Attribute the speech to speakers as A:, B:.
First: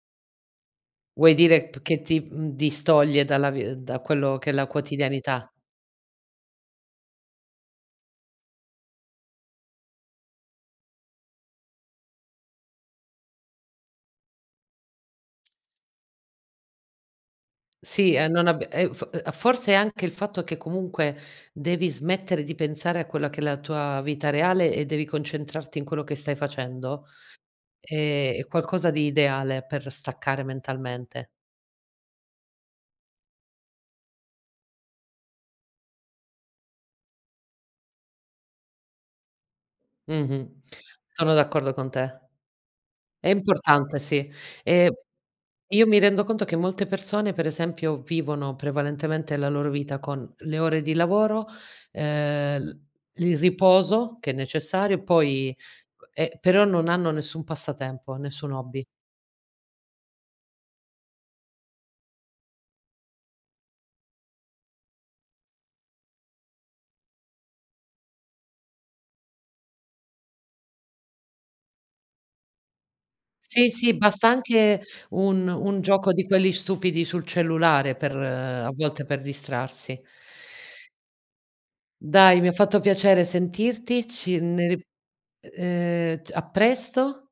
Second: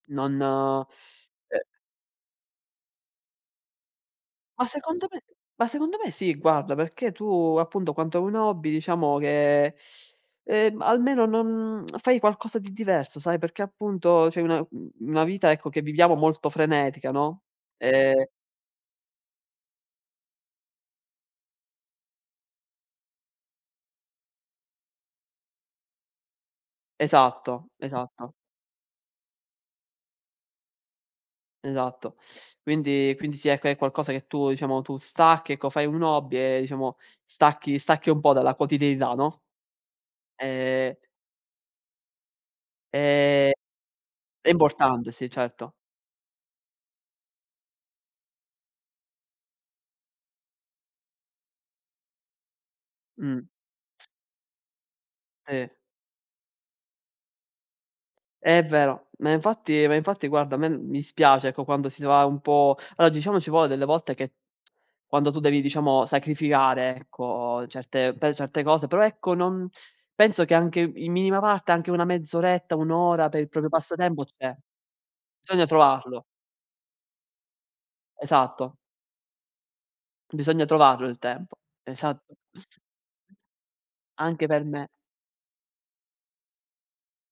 A: Non,
B: Vuoi
A: eh
B: dire p che ti, mhmm, distoglie dalla vi da quello che è
A: Ma
B: la
A: secondo me
B: quotidianità?
A: ma secondo me sì, guarda, perché tu appunto quando hai un hobby diciamo che, ehm, almeno non fai qualcosa di diverso, sai. Perché appunto c'hai una u una vita ecco che viviamo molto frenetica, no.
B: Sì, e
A: Ehm
B: non abbi e uhm, f uhm, forse è anche il fatto che comunque devi smettere di pensare a quella che è la tua vita reale e devi concentrarti in quello che stai facendo;
A: Esatto,
B: è
A: esatto.
B: è qualcosa di ideale per staccare mentalmente.
A: Esatto. Quindi quindi sì, ecco, è qualcosa che tu, diciamo, tu stacchi ecco, fai un hobby e diciamo stacchi stacchi un po' dalla quotidianità, no?
B: Mh-mh,
A: Ehm
B: sono d'accordo con te. È
A: Ehm,
B: importante, sì.
A: è
B: Ehm,
A: importante sì, certo.
B: io mi rendo conto che molte persone per esempio vivono prevalentemente la loro vita con le ore di lavoro, ehm, il il
A: Mh.
B: riposo, che è necessario poi
A: Sì.
B: uhm, eh, però non hanno nessun passatempo, nessun
A: È
B: hobby.
A: vero, ma infatti ma infatti guarda a me mi dispiace ecco quando si ne va un po' allora diciamo ci vuole delle volte che, quando tu devi diciamo sacrificare, ecco, certe per certe cose, però ecco non penso che anche i in minima parte anche una mezz'oretta, 1 ora per il proprio
B: Sì, sì,
A: passatempo
B: basta
A: c'è,
B: anche un
A: bisogna
B: un gioco
A: trovarlo.
B: di quelli stupidi sul cellulare per a
A: Esatto.
B: volte per distrarsi.
A: Bisogna trovarlo il tempo. Esa
B: Dai, mi ha fatto piacere sentirti. Ci
A: Anche per
B: ne ri
A: me.
B: ehm, t a presto.